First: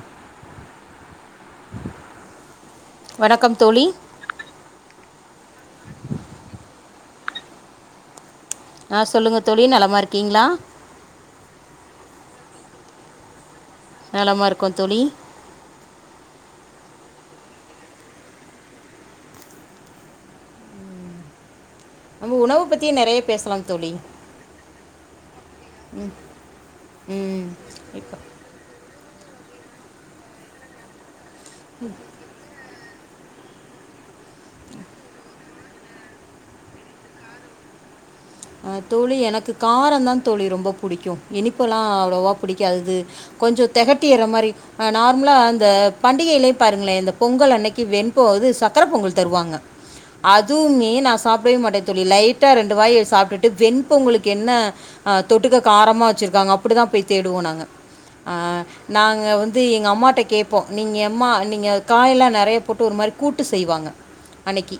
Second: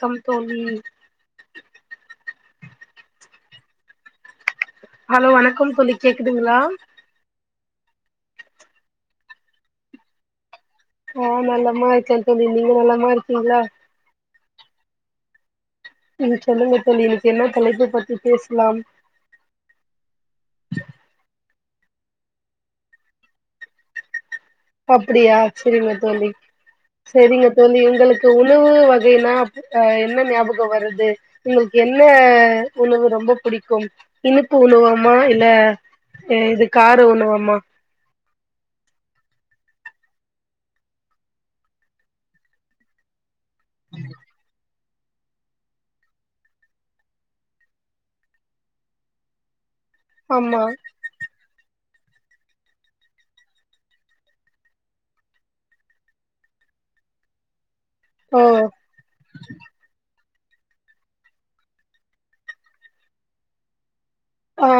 Come தோழி வணக்கம் தோழி ஹலோ வணக்கம் தோழி கேக்குதுங்ளா ஆ சொல்லுங்க தோழி நலமா இருக்கிங்ளா ஆ நலமா இருக்கே தோழி நீங்க நலமா இருக்கிங்ளா நலமா இருக்கோ தோழி நீங்க சொல்லுங்க தோழி இன்னைக்கு என்ன தலைப்ப பத்தி பேசலாம் உணவ பத்தியே நெறைய பேசலாம் தோழி அப்படியா செரிங்க தோழி செரிங்க ம் தோழி இப்போ உங்களுக்கு உண் ணவு வகைனா என்ன ஞாபக வருது உங்களுக்கு என்ன உணவு ரொம்ப புடிக்கும் இனிப்பு உணவமா இல்ல இது கார உணவமா அ தோழி எனக்கு காரந்தா தோழி ரொம்ப புடிக்கு இனிப்பெல்லா அவ்ளோவா புடிக்காது கொஞ்சம் தெகட்டிற மாரி அ நார்மலா அந்த பண்டிகைலயே பாருங்ளே இந்த பொங்கல் அன்னைக்கு வெண்பொ இது சக்கர பொங்கல் தருவாங்க ஆமா அதுமே நா சாப்டவே மாட்டே தோழி லைட்டா ரெண்டு வாய் சாப் டுட்டு வெண்பொங்கலுக்கு என்ன அ தொட்டுக்க காரமா வெச்சிருக்காங்க அப்டிதா போய் தேடுவோ நாங்க அ ஓ நாங்க வந்து எங்க அம்மாட்ட கே ப்போ நீங்க எம்மா நீங்க காயல்லா நெறைய போட்டு ஒரு மாரி கூட்டு செய்வாங்க ஆ அன்னைக்கி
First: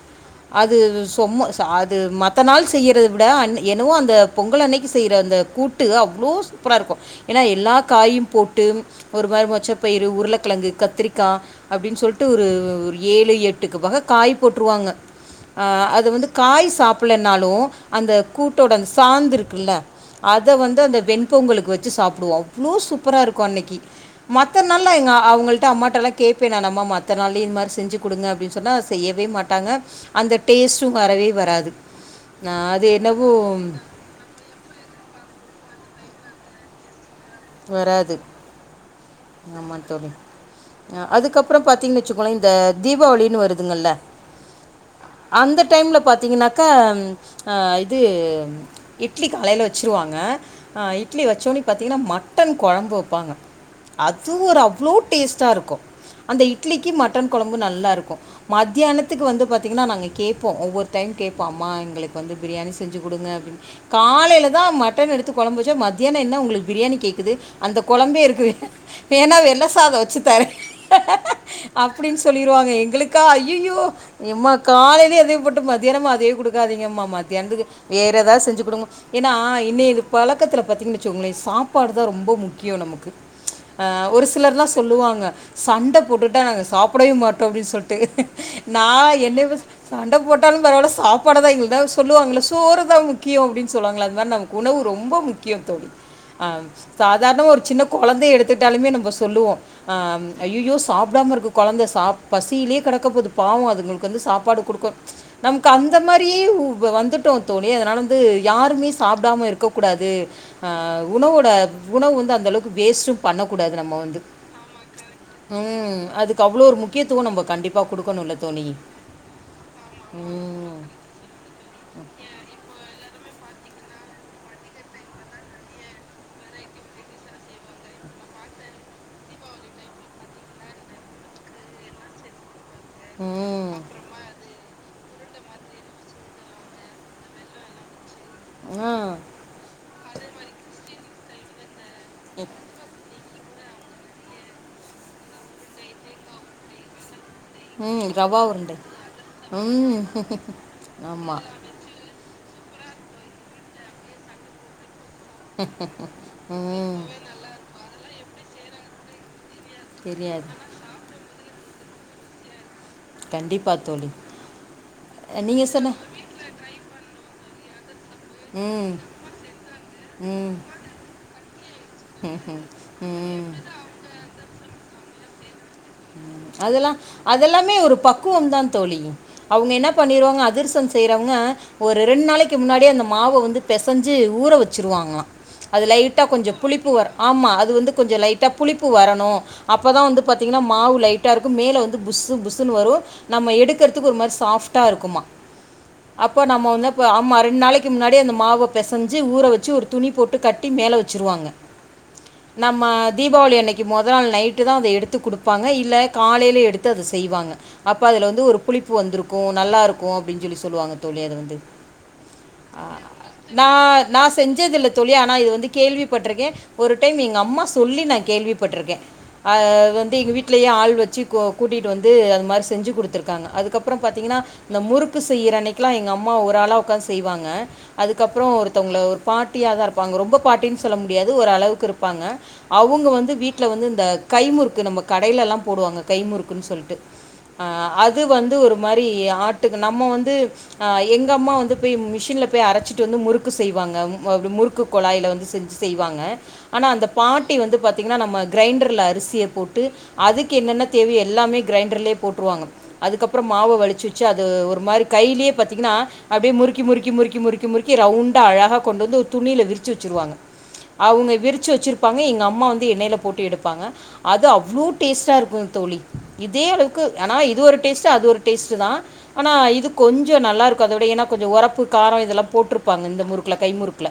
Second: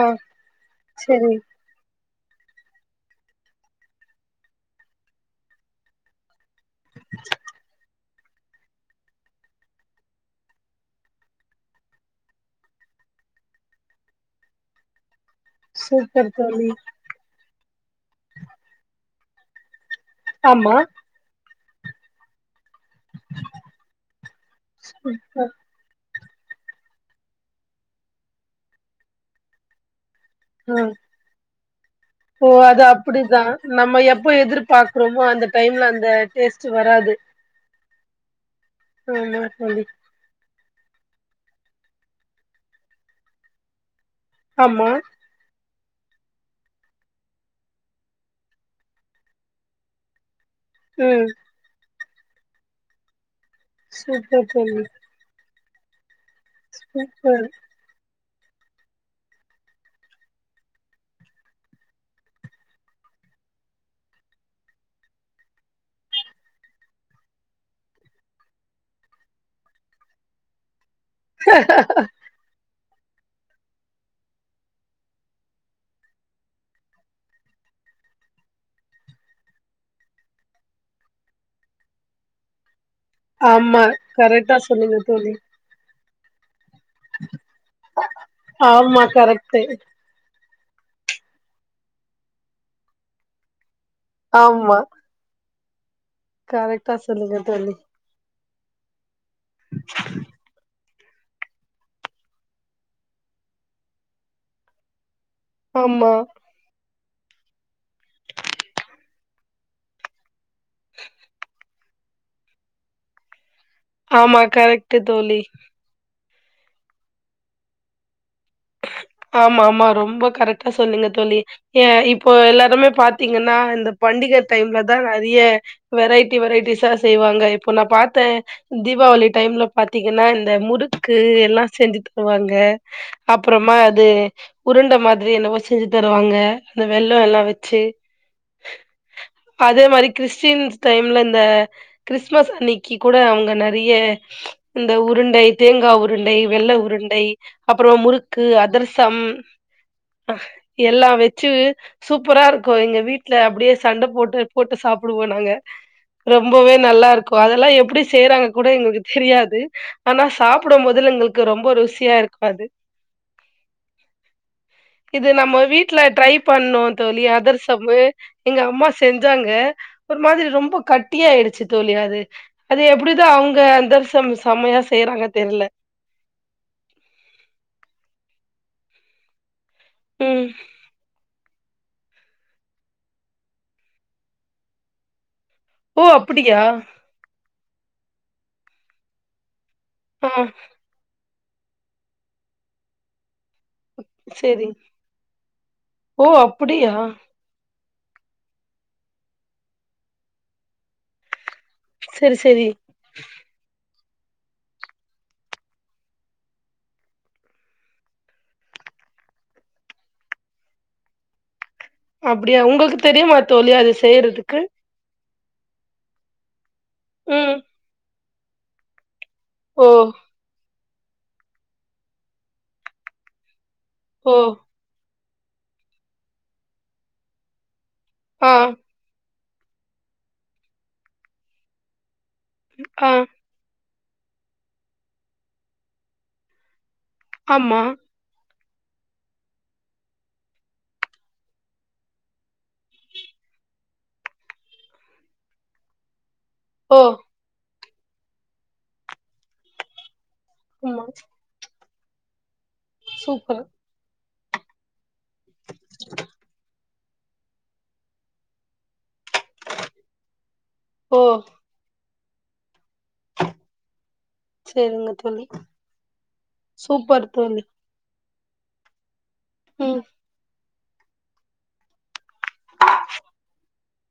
அது சொ செரி மா அது மத்த நாள் செய்யறது விட அ என்னவோ அந்த பொங்கல் அன்னைக்கு செய்ற அந்த கூட்டு அவ்ளோ சூப்பராருக்கு ஏன்னா எல்லா காயு போட்டு ஒரு மாரி மொச்சப்பயிறு உருளக்கெழங்கு கத்திரிக்கா அப்டின் சொல்ட்டு ஒரு ஒரு ஏழு எட்டுக்கு வக காய் போட்ருவாங்க அது வந்து சூப்பர் தோழி காய் சாப் பலனாலு அந்த கூட்டோட அந்த சாந்து இருக்குல்ல அத ஆமா வந்து அந்த வெண் பொங்கலுக்கு வெச்சு சாப்டுவோ அவ்ளோ சூப்பரா இருக்கு அன்னைக்கு மத்த நாள்லா எங்க அவங்கள்ட்ட அம்மாட்டல்லா கேப்பே நானு அம்மா மத்த நாள்லயு இந்த மாரி செஞ்சு குடுங்க அப்டின் சொன்னா அத செய்யவே மாட்டாங்க அந்த ஆ டேஸ்ட்டு வரவே வராது ஓ நான் அது என்னவோ அப்டிதா நம்ம எப்போ எதிர்பாக் கிறமோ அந்த டைம்ல அந்த டேஸ்ட் வராது வராது ஆமா தோழி அ அதுக்கப்புறம் பாத்தீங்கன்ன வச்சுக்கோங்களே இந்த தீபாவளின்னு வருதுங்கல்ல ஆமா அந்த டைமில் பாத்தீங்கனாக்கா ஆ இது இட்லி காலையில வச்சிருவாங்க ஆ இட்லி ம் வச்சோன்ன பாத்தீங்கன்னா மட்டன் கொழம்பு வெப்பாங்க அது சூப்பர் ஒரு தோழி அவ்ளோ டேஸ்டா இருக்கு அந்த இட்லிக்கு மட்டன் சூப்பர் கொழம்பு நல்லா இருக்கு மத்தியானத்துக்கு வந்து பாத்தீங்கன்னா நாங்க கேட்போ ஒவ்வொரு டைம் கேட்போ அம்மா எங்களுக்கு வந்து பிரியாணி செஞ்சு குடுங்க அப்டின்னு காலையில தா மட்டன் எடுத்து கெழம்புச்சா மத்தியானோ என்ன உங்களுக்கு பிரியாணி கேக் குது அந்த கொழம்பே இருக்கு வேண்ணா வெள்ள சாதோ வச்சுத்தர்ர அப்டின்னு சொல்லிருவாங்க எங்களுக்கா ஐய்யயோ எம்மா காலையிலே இதோ போட்டு மத்தியானமு அதயே குடுக்காதீங்கம்மா மத்தியானத்துக்கு வேற ஏதாவது செஞ்சு குடு ஏன்னா இன்னய பழக்கத்துல பாத்தீங்கன்னு வச்சுங்களே சாப்பாடு தா ரொம்ப முக்கியோ நமக்கு அ ஆமா ஒரு சிலர் கரெக்டா எல்லா சொன்னீங்க சொல்லுவாங்க தோழி சண்டை போட்டுட்டா நாங்க சாப்பிடவே மாட்டோ அப்டின்னு சொல்லிட்டு ந ஆமா என்னை கரெக்ட்டு சண்டை போட்டாலும் பரவாயில சாப்பாடுதா இது எதோ சொல்லுவாங்கள சோறு தா முக்கியோ அப்டின்னு சொல்வாங்களா அது மாரி நமக் ஆமா உணவு ரொம்ப முக்கியம் தோழி ஆ கரெக்டா சொல்லுங்க சாதாரணமா ஒரு தோழி சின்ன கெழந்தை எடுத்துட்டாலுமே நம்ம சொல்லுவோ அ ஐய்யயோ சாப்பிடாம இருக்கு கொழந்தை சாப் பசியிலேயே கெடைக்க போது பாவோ அதுங்களுக்கு வந்து சாப்பாடு குடுக்க நமக்கு அந்த ஆமா மாரியே வந்துட் டோ தோழி அதனால வந்து யாருமே சாப்பிடாம இருக்க கூடாது ஆ உணவோட உணவு வந்து அந்தளவுக்கு வேஸ்ட்டும் பண்ணக்கூடாது நம்ம வந்து ஆமா கரெக்ட்டு தோழி ம் அதுக்கு அவ்வளோ ‌ஒரு முக் கியத்துவோ நம்ப கண்டிப்பா குடுக்கணுல்ல தோழி ஆமா ஆமா ரொம்ப கரெக்டா சொன்னிங்க தோழி ஏ இப்போ எல்லாருமே பாத்தீங்கன்னா இந்த பண்டிகை டைம்ல தா நெறைய வெரைட்டி வெரைட்டிஸா செய்வாங்க இப்போ நா பாத்தே தீபாவளி டைம்ல பாத்தீங்கன்னா இந்த முறுக்கு எல்லா செஞ்சு தருவாங்க ம் அப்புறமா அது ஒரு உருண்ட மாதிரி என்னவோ செஞ்சு தருவாங்க அந்த வெள்ளோ எல்லாம் வச்சு ம் அதே மாரி கிறிஸ்ட்டின்ஸ் டைம்ல இந்த கிறிஸ்மஸ் அன்னி க்கி கூட அவுங்க நெறைய இந்த உருண்டை தேங்காய் உருண்டை வெள்ள உருண்டை அப்புறம் ம் ரவா முறுக்கு உருண்டை அதர்சம் ம் அ எல்லா ஆமாம் வச்சு சூப்பரா இருக்கு எங்க வீடல அப்டியே சண்டை போட்டு போட்டு சாப் புடுவோ நாங்க ரொம்பவே ம் நல்லா இருக்கு அதெல்லா எப்டி செய்றாங்கன் கூட எங்களுக்கு தெரியாது ஆனா தெரியாது சாப்பிடு போதுல்ல எங்களுக்கு ரொம்ப ருசியா இருக்கு அது கண்டிப்பா தோழி இது நம்ம நீங்கள் சொன்ன வீட்டுல ட்ரை பண்ணாம் தோழி அதிர்சம்மு எங்க அம்மா ம் செஞ்சாங்க ஒரு மாதிரி ம் ரொம்ப கட்டிய ஆயிடுச்சு தோழி அது ம் அது எப்டிதா ம் அவுங்க அந்தரசம் செமையா செய்றாங்க தெர்ல அதெல்லா அதெல்லாமே ஒரு பக்குவம்தான் தோழி அவுங்க என்ன பண்ணிர்வாங்க ம் அதிர்சம் செய்றவங்க ஒரு ரெண் நாளைக்கு முன்னாடியே அந்த மாவை வந்து பெசைஞ்சு ஊற வச்சுருவாங்களா அது ஓ லைட்டா கொஞ்ச அப்டியா புளிப்பு வரு ஆமா அது வந்து கொஞ்ச லைட்டா புளிப்பு வரணு அப்போதா வந்து ஆ பாத்தீங்கன்னா மாவு லைட்டா இருக்கு மேல வந்து புஸ் புஸ்ன்னு வரு நம்ம எடு க்கறத்துக்கு ஒரு மாரி சேரி சாஃப்டா இருக்குமா ஓ அப்ப நம்ம வந்து அப்டியா அம்மா ரெண்டு நாளைக்கு க்கு முன்னாடியே அந்த மாவ பெசஞ்சு ஊற வச்சு ஒரு துணி போட்டு கட்டி மேல வச்சிருவாங்க செரி செரி நம்ம தீபாவளி அன்னைக்கு முதல் நாள் நைட்டு தா அத எடுத்து குடுப் பாங்க இல்ல காலையில எடுத்து அத செய்வாங்க அப்ப அதுல வந்து ஒரு புளிப்பு வந்துருக்கு நல்லா இருக்கும் அப்டின்னு சொல்லி சொல்லுவாங்க தோழி அது வந்து அப்டியா ஆ உங்களுக்கு தெரியுமா நா தோழி அது நா செய்றதுக்கு செஞ்சதுல தோழி ஆனா இது வந்து கேள்விப்பட்டிருக்கே ஒரு டைம் எங்க ம். அம்மா சொல்லி நா கேள்விப்பட்டிருக்கே அ ஓ! வந் வீட்லயே ஆள் வச்சு கூட்டிட்டு வந்து அந்த மாரி செஞ்சு குடுத்துருக்காங்க அதுக்கப்புறோ ஓ! பாத்தீங்கன்னா இந்த முறுக்கு செய்றனு அன்னைக்கெலா எங்க அம்மா ஒரு ஆளா உக்காந்து செய்வாங்க அதுக்கப்புறோ ஆ, ஒருத்தவங்க ஒரு பாட்டியா தா இருப்பாங்க ரொம்ப பாட்டின்னு சொல்ல முடியாது ஒரு அளவுக்கு இருப்பாங்க அவுங்க ஆ, வந்து வீட்ல வந்து இந்த கைமுறுக்கு நம்ம கடையில எல்லா போடுவாங்க கைமுறுக்குன்னு சொல்ட்டு அ ஆமா. அது வந்து ஒரு மாரி ஆட்டுக்கு நம்ம வந்து அ எங்க அம்மா வந்து போய் மிஷின்ல போய் அரைச்சிட்டு வந்து முறுக்கு செய்வாங்க முறுக்கு குழாய்ல வந்து செஞ்சு செய்வாங்க ஆனா ஓ! அந்த பாட்டி வந்து பாத்தீங்கன்னா நம்ம கிரைண்டர்ல அரிசிய போட்டு அதுக்கு என்னென்ன ஆமா. தேவையே எல்லாமே கிரைண்டர்லே போட்டுருவாங்க அதுகப்றோ சூப்பர். மாவை வலிச்சு வச்சுஅது ஒரு மாரி கைலே பாத்தீங்கனா அப்டே முறுக்கி முறுக்கி முறுக்கி முறுக் முறுக்கி ரவுண்டா அழகா கொண்டு வந்து ஒரு துணியில விரிச்சு வச்சுருவாங்க ஓ! அவங்க விரிச்ச வச்சிருப் பாங்க எங்க அம்மா வந்து எண்ணெயில போட்டு எடுப்பாங்க அது அவ்ளோ சரிங்க டேஸ்ட்டா தோழி. இருக்கு தோழி இதே அளவுக்கு சூப்பர் ஆனா இது தோழி. ஒரு டேஸ்ட்டு அது ஒரு டேஸ்ட்டு தா ஆனா இது ம். கொஞ்சோ நல்லாருக்கு அத விட ஏன்னா கொஞ்சோ ஒரப்பு காரோ இதெல்லா போட்ருப்பாங்க இந்த முறுக்குல கைமுறுக்குல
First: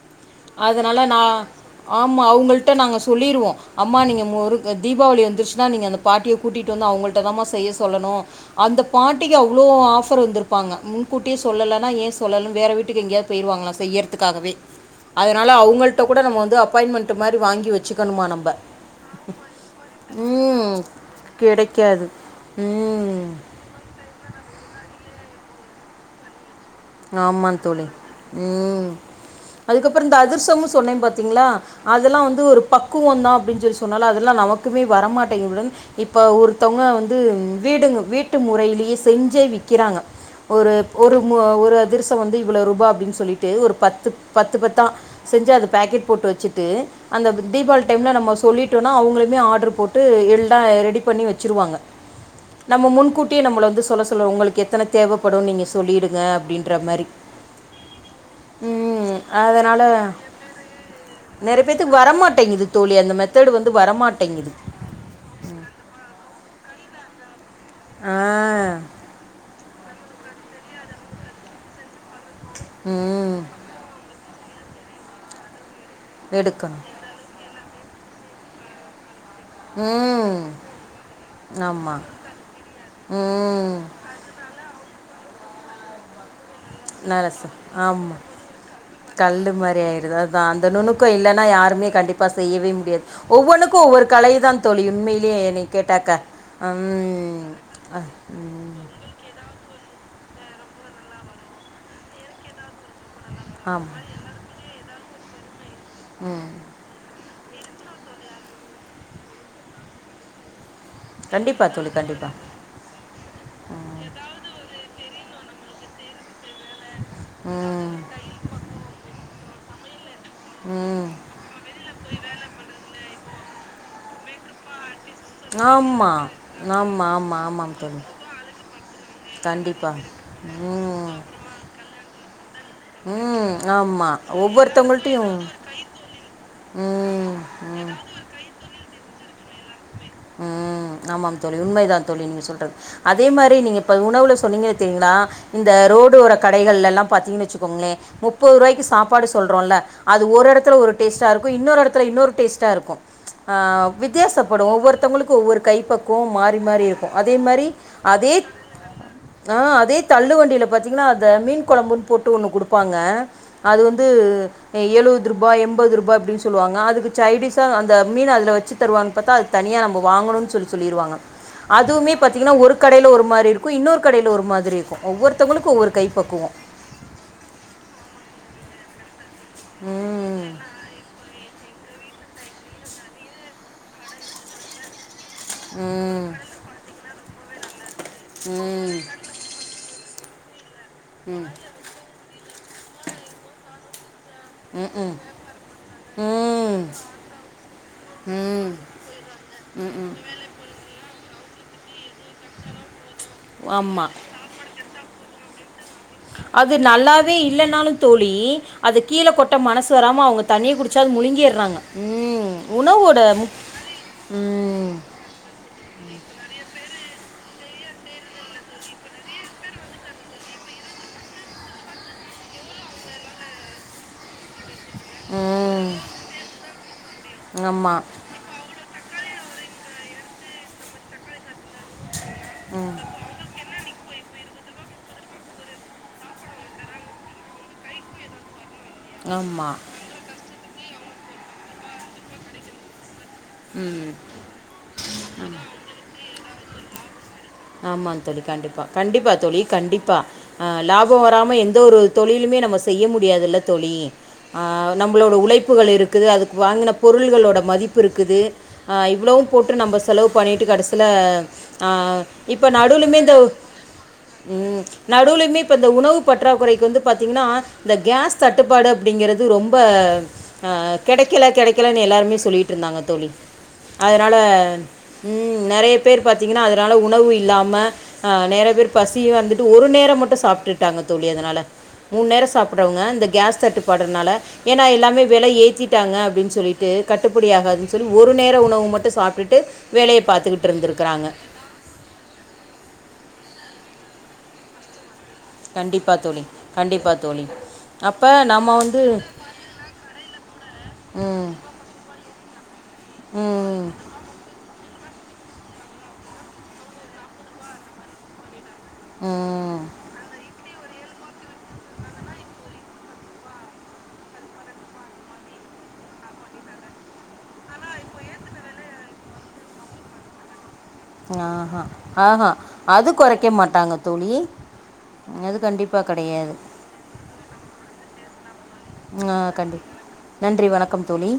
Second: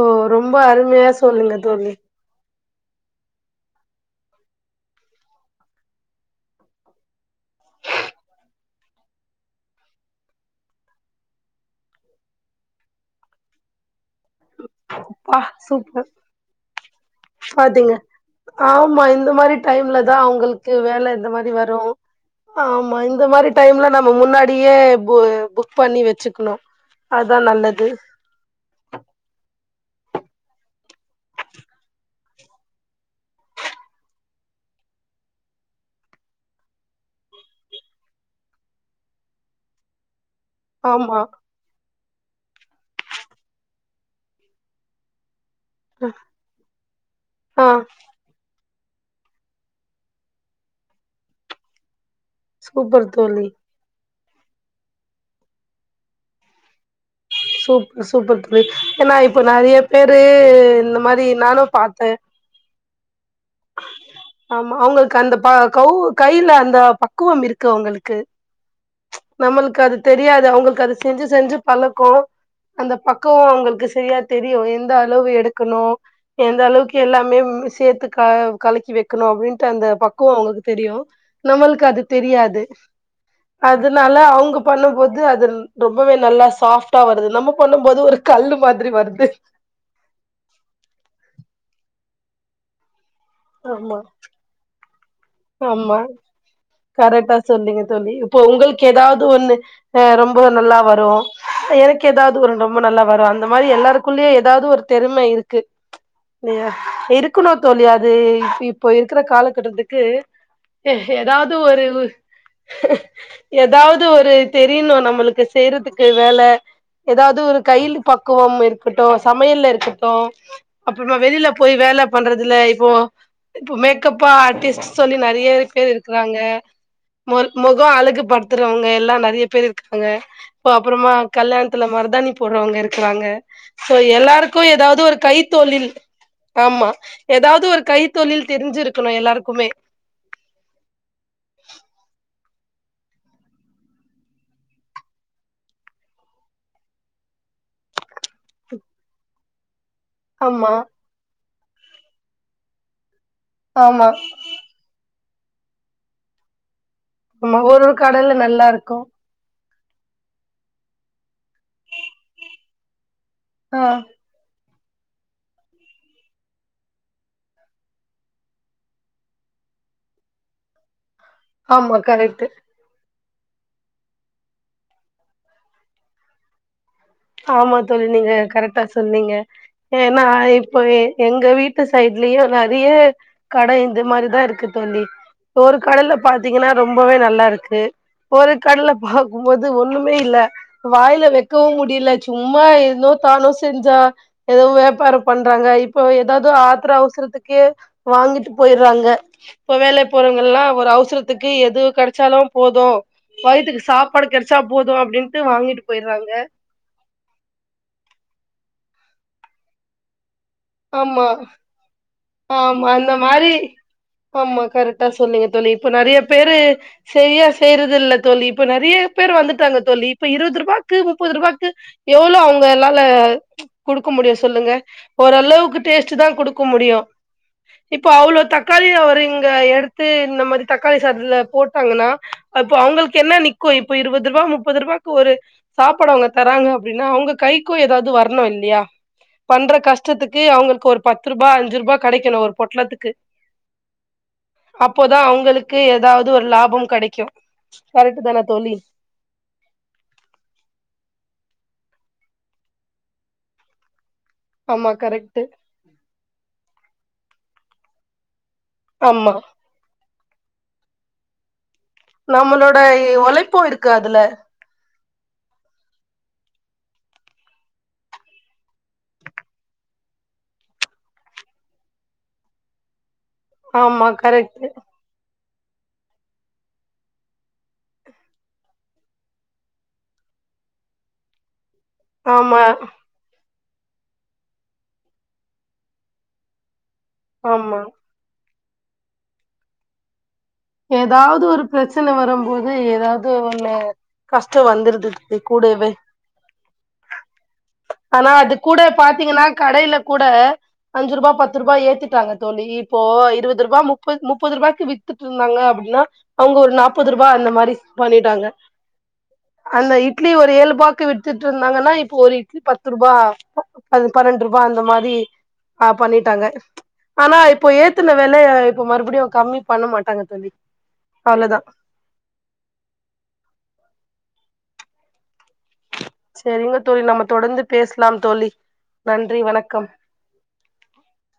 ஓ! ரொம்ப அதனால அருமையா நா சொன்னீங்க தோழி. ஆமா அவங்கள்ட நாங்க சொல்லிருவோ அம்மா நீங்க முரு தீபாவளி வந்துருச்சுனா நீங்க அந்த பாட்டிய கூட்டிட்டு வந்து அவங்கள்ட தா மா செய்ய சொல்லணு அந்த பாட்டிக்கு அவ்ளோ ஆஃபர் வந்துருப்பாங்க முன்கூட்டியே சொல்லலனா ஏ சொல்லல வேற வீட்டுக்கு எங்கயா போய்ருவாங்ளா செய்யற் த்துக்காகவே அப்பா! அதனால அவங்கள்ட்ட சூப்பர். கூட நம்ம வந்து அப்பாயின்மெண்ட் மாரி வாங்கி பாத்தீங்க. வச்சுக்கணுமா நம்ம ஆமா இந்த மாரி டைம்ல தா அவுங்களுக்கு ம் வேல இந்த மாரி வரு கிடைக்காது ஆமா இந்த ம் மாரி டைம்ல நம்ம முன்னாடியே புக் பண்ணி வச்சுக்கணு ஆமா தோழி ம் அதுக்கப்றோ இந்த அதிர்சமு சொன்னே பாத்தீங்களா அதெல்லா வந்து ஒரு பக்குவோந்தா அப்டின்னு சொல்லி சொன்னாலு அதெல்லா நமக்குமே வரமாட்டேங்க உடன் இப்ப ஒருத்தவங்க வந்து வீடுங்க வீட்டு முறையிலயே செஞ்சே விக்கிறாங்க ஒரு ஒரு ஆமா. ஒரு அதிர்சோ வந்து இவ்வள ருபா அப்டின் சொல்லிட்டு ஒரு பத்து பத்து பத்தா செஞ்சு அது பேக்கெட் போட்டு வச்சுட்டு அந்த ஆ, தீபாவளி டைம்ல நம்ம சொல்லி டோனா அவுங்குளுமே ஆட்ரு போட்டு எல்ட ரெடி பண்ணி வச்சிருவாங்க நம்ம சூப்பர் முன்கூட்டியே தோழி. நம்மள வந்து சொல்ல சொல்ல உங்களுக்கு எத்தன தேவைப்படுனு நீங்க சொல்லிடுங்க அப்டின்ற மாரி சூப் சூப்பர் தோழி ஏன்னா இப்ப நெறைய அதனால் பேரு இந்த மாரி நிறைய நானு பேர்த்துக்கு பாத்த வரமாட்டேங்குது தோழி அந்த மெத்தடு வந்து வரமாட்டேங்குது கந்த ப கவ் கையில அந்த பக்குவம் இருக்கு அவ்ங்களுக்கு ஆ நம்மளுக்கு அது தெரியாது அவங்களுக்கு அது செஞ்சு செஞ்சு பழக்கோ அந்த ம் பக்குவம் அவங்களுக்கு சரியா தெரியு எந்த அளவு எடுக்கணு எந்த எடுக்கணும் அளவுக்கு எல்லாமே சேத்து கலக்கி வைக்கணு அப்டின் ன்ட அந்த பக்குவோ ம் அவங்களுக்கு தெரியு நம்மளுக்கு அது ஆமாம் தெரியாது ம் அதுனால அவ்ங்க பண்ணும்போது அது ரொம்பவே நல்லா சாஃப் டா வருது நலசா நம்ம பண்ணும் போது ஒரு கல்லு மாதிரி வருது வரே ஆயிது ரவ் அதா அந்த நுணுக்கோ இல்லன்னா யாருமே கண்டிப்பா செய்யவே முடியாது ஒவ்வொன்னுக்கு ஆமா ஒவ்வொரு கலைதான் தொழி உண்மையிலே நீ ஆமா கேட்டாக்கா ம் ஏதாவ்து ஒண்ணு ரொம்ப நல்லா வரு எனக்கு ஏதாவுது ஒரு ரொம்ப நல்லா வரு அந்த அந்த மாரி ஆமாம் எல்லாருக்குள்ளயே ஏதாவுது ஒரு தெரும இருக்கு ம் இருக்கணு தோழி அது இ இப்போ இருக்கிற காலகட்டத்துக்கு ஏதாவுது கண்டிப்பாக ஒரு தோழி கண்டிப்பாக ஏதாவ்து ஒரு தெரியணு நம்மளுக்கு செய்யற்துக்கு வேல ஏதாவது ஒரு ம் கையில் பக்குவம் இருக்கட்டு சமையல்ல இருக்கட்டு ம் அப்புறமா வெளியில போய் வேல பண்றதுல இப்போ இப்ப மேக்கப்பா ஆர்டிஸ்ட் சொல்லி நிறைய பேரு ஆமாம் இருக்குறாங்க ஆமாம் ஆமாம் ஆமாம் மொகோ தோழி அழுகுப்படுத்துறவங்க எல்லா நிறைய பேர் இருக்காங்க கண்டிப்பாக இப்ப அப்புறமா ம் கல்யாணத்துல மருதாணி போடுறவங்க இருக்கறாங்க ம் சோ ஆமாம் எல்லாருக்கு ஏதாவ்து ஒரு ஒவ்வொருத்தவங்கள்ட்டையும் கைத் தொழில் ஆமா ம் ஏதாவ்து ஒரு ம் கைத்தொழில் தெரிஞ்சிருக்கணு எல்லாருக்குமே ம் ஆமாங் தோழி உண்மைதா தோழி நீ சொல்றது அதே மாரி நீங்க இப்ப உணவுல சொன்னீங்கனே தெரிங்களா இந்த ரோடு ஓர கடைகள்ல ல்லா பாத்தீங்கன்னு வச்சுக்கோங்களே முப்போருவாய்க்கி சாப்பாடு சொல்றோல்ல அது ஒரு ஆமா எடத்துல ஒரு டேஸ்ட்டா இருக்கு இன்னொரு எடத்துல இன்னொரு டேஸ்ட்டாக இருக்கு ஆமா வித்தியாசப்படு ஒவ்வொரு ஒர்த்தவங்களுக்கு ஒவ்வொரு கைப்பக்குவோ மாறி மாறி இருக்கு அதே ஆமா மாரி ஒரு ஒரு கடல அதே நல்லா இருக்கு ஆ அதே தள்ளு வண்டியில பாத்தீங்கன்னா அத மீன் குழம்புன்னு போட்டு ஒண்ணு குடுப்பாங்க அது ஆ வந்து எழுபது ருபா எண்பது ருபா அப்டின்னு சொல்லுவாங்க அதுக்கு சைடீஸா அந்த மீன அதில வச்சு தருவாங்கு பாத்தா அது தனியா நம் வாங்கணுனு சொல்லி சொல்லிருவாங்க ஆமா அதுவுமே கரெக்ட் பாத்தீங்கனா ஒருக் கடையி ஒரு மாரி இருக்கு இன்னொரு கடையில ஒரு மாதிரி இருக்கு ஒவ்வொருத்தவ்ங்களுக்கு ஒவ்வொரு கை பக்குவோ ஆமா தோழி நீங்க கரெக்டா சொன்னீங்க ஏன்னா ம் இப்போ எங்க வீ ட்டு சைட்லயு நிறைய கட இந்த மாரிதா இருக்கு தொல்லி ஒரு கடல்ல ம் பாத்தீங்கனா ரொம்பவே நல்லா இருக்கு ஒரு கட்ல ம் பாக்கும்போது ஒண்ணுமே இல்ல வாயில ம் வெக்கவு முடியல சும்மா என்னோ தானோ செஞ்சா ஏதோ ம் வியாப்பாரோ பண்றாங்க இப்போ ஏதாவ்து ம் ஆத்திர அவ்சர்த்துக்கே வாங்கிட்டு ம் போயறாங்க இப்ப ம் வேலை போறவங்க எல்லா ஒரு அவ்சரத்துக்கு எது கடை கெச்சாலு போது வய்துக்கு ஆமாம் சாப்பாடு கெடச்சா போது அப்டின்டு வாங்கிட்டு போய்றாங்க அது நல்லாவே இல்லன்னாலு தோழி அத கீழ கொட்ட மனசு வராம அவ்ங்க தண்ணிய குடிச்சாது ஆமா முழுங்கிற்றாங்க ஆமா அந்த உணவோட மாரி ஆமா ம் கரெக்டா சொன்னிங்க தோழி இப்ப நிறைய பேரு செரியா செய்யறதில்ல தோலி இப்ப நிறைய பேர் வந்துட்டாங்க தோழி இப்ப இருவது ருபாக்கு முப்பது ருபாக்கு எவ்ளோ அவ்ங்க னால்ல குடுக்க முடியு சொல்லுங்க அளவுக்கு ம் டேஸ்ட்டு தா கொடுக்க முடியு ஆமாம் இப்ப அவ்ளோ தக் காளி அவரு இங்க எடுத்து இந்த மாரி தக்காளி சாதுல போட் டாங்கன்னா அப்ப அவ்ங்களுக்கு என்ன நிக்கு இப்ப இருவது ருபா முப்பது ருபா ஒரு சாப்பாடுஅவ்ங்க தராங்க அப்டின்னா அவ்ங்க கைக்கு ஏதாவ்து வர்ணு இல்லியா பண்ற ஆமாம் கஷ்டத்துக்கு அவ்ங்களுக்கு ஒரு பத்து ருபா அஞ்சு ருபா கெடைக்கணு ஒரு பொட்லத்துக்கு ம் அப்போதா அவ்ங்களுக்கு ஏதாவ்து ஒரு லாபம் கெடைக்கு கரட்டு தானே தோழி கண்டிப்பா தோழி கண்டிப்பா அ லாபோ வராம எந்த ஒரு தொழிலுமே நம்ம செய்ய முடியாதுல்ல தோழி அ ஆமா நம்மளோட கரெக்ட் உழைப்புகள் இருக்குது அதுக்கு வாங்கின பொருள்களோட மதிப்பு இருக்குது அ ஆமா இவ்ளோவு போட்டு நம்ம செலவு பண்ணிட்டு கடசில அ இப்போ நம்மளோட நடுவுலிமே இந்த உழைப்பு இருக்கு அதுல ம் நடுவுலுமே இப்போ இந்த உணவு பற்றாக்குறைக்கு வந்து பாத்தீங்கினா இந்த கேஸ் தட்டுப்பாடு அப்டிங்கிறது ரொம்ப அ கெடைக்கில கெடைக்கிலன் எல்லாருமே சொல்லிட்டுருந்தாங்க தோழி ஆமா அதனால கரெக்ட் ம் நெறைய பேரு பாத்தீங்கன்னா அதனால உணவு இ ல்லாம அ நெறய பேர் பசியு வந்துட்டு ஒரு நேர மட்டு சாப்ட்டுகிட்டாங்க தோழி அதனால மூண் நேர ஆமா சாப்பிட்றவங்க இந்த கேஸ் தட்டுப்பாடுனால ஏனா எல்லாமே விலை ஏத்திட்டாங்க அப்டின் சொல்லிட் டு ஆமா கட்டுப்படியாகதுன் சொல்லி ஒரு நேர உணவு மட்டு சாப்ட்டுட்டு வேலய பாத்துக்கிட்டு எதாவ்து ஒரு ப்ரெச்சன வரும்போது எதாவ்து ஒண்ணு கஷ்டோ வந்துருது கூடவே கண்டிப்பா தோழி கண்டிப்பா தோழி அப்போ ஆனா அது நம்ம கூட வந்து பாத்தீங்கன்னா கடையில கூட அஞ்சுருபா ம் பத்துருபா ஏத்திட்டாங்க தோழி இப்போ இருவதுருபா ம் முப்ப முப்பதுருபாய்க்கி வித் துன்னிந்தாங்க அப்படினா அவுங்க ஒரு நாப்பதுருபா அந்த மாரி பண்ணிட்டாங்க ம் அந்த இ ட்லி ஒரு ஏழுபாக்கு வித்துட்டுருந்தாங்கனா இப்போ ஒரு இட்லி பத்துருபா அது பன்னெண்ட்ருபா அந்த மாரி ஆ பண்ணிட்டாங்க ஆனா இப்போ ஏத்துன வெலய இப்போ மறுபிடியு கம்மி பண்ண மாட்டாங்க தோழி அவ்ளோதா ஆஹா ஆஹா அது கொறைக்க மாட்டாங்க தோழி அது கண்டிப்ப செரிங்க தோழி நம்ம தொடர்ந்து பேசலாம் தோழி ஆ, நன்றி கண்டி வணக்கம் நன்றி வணக்கம் தோழி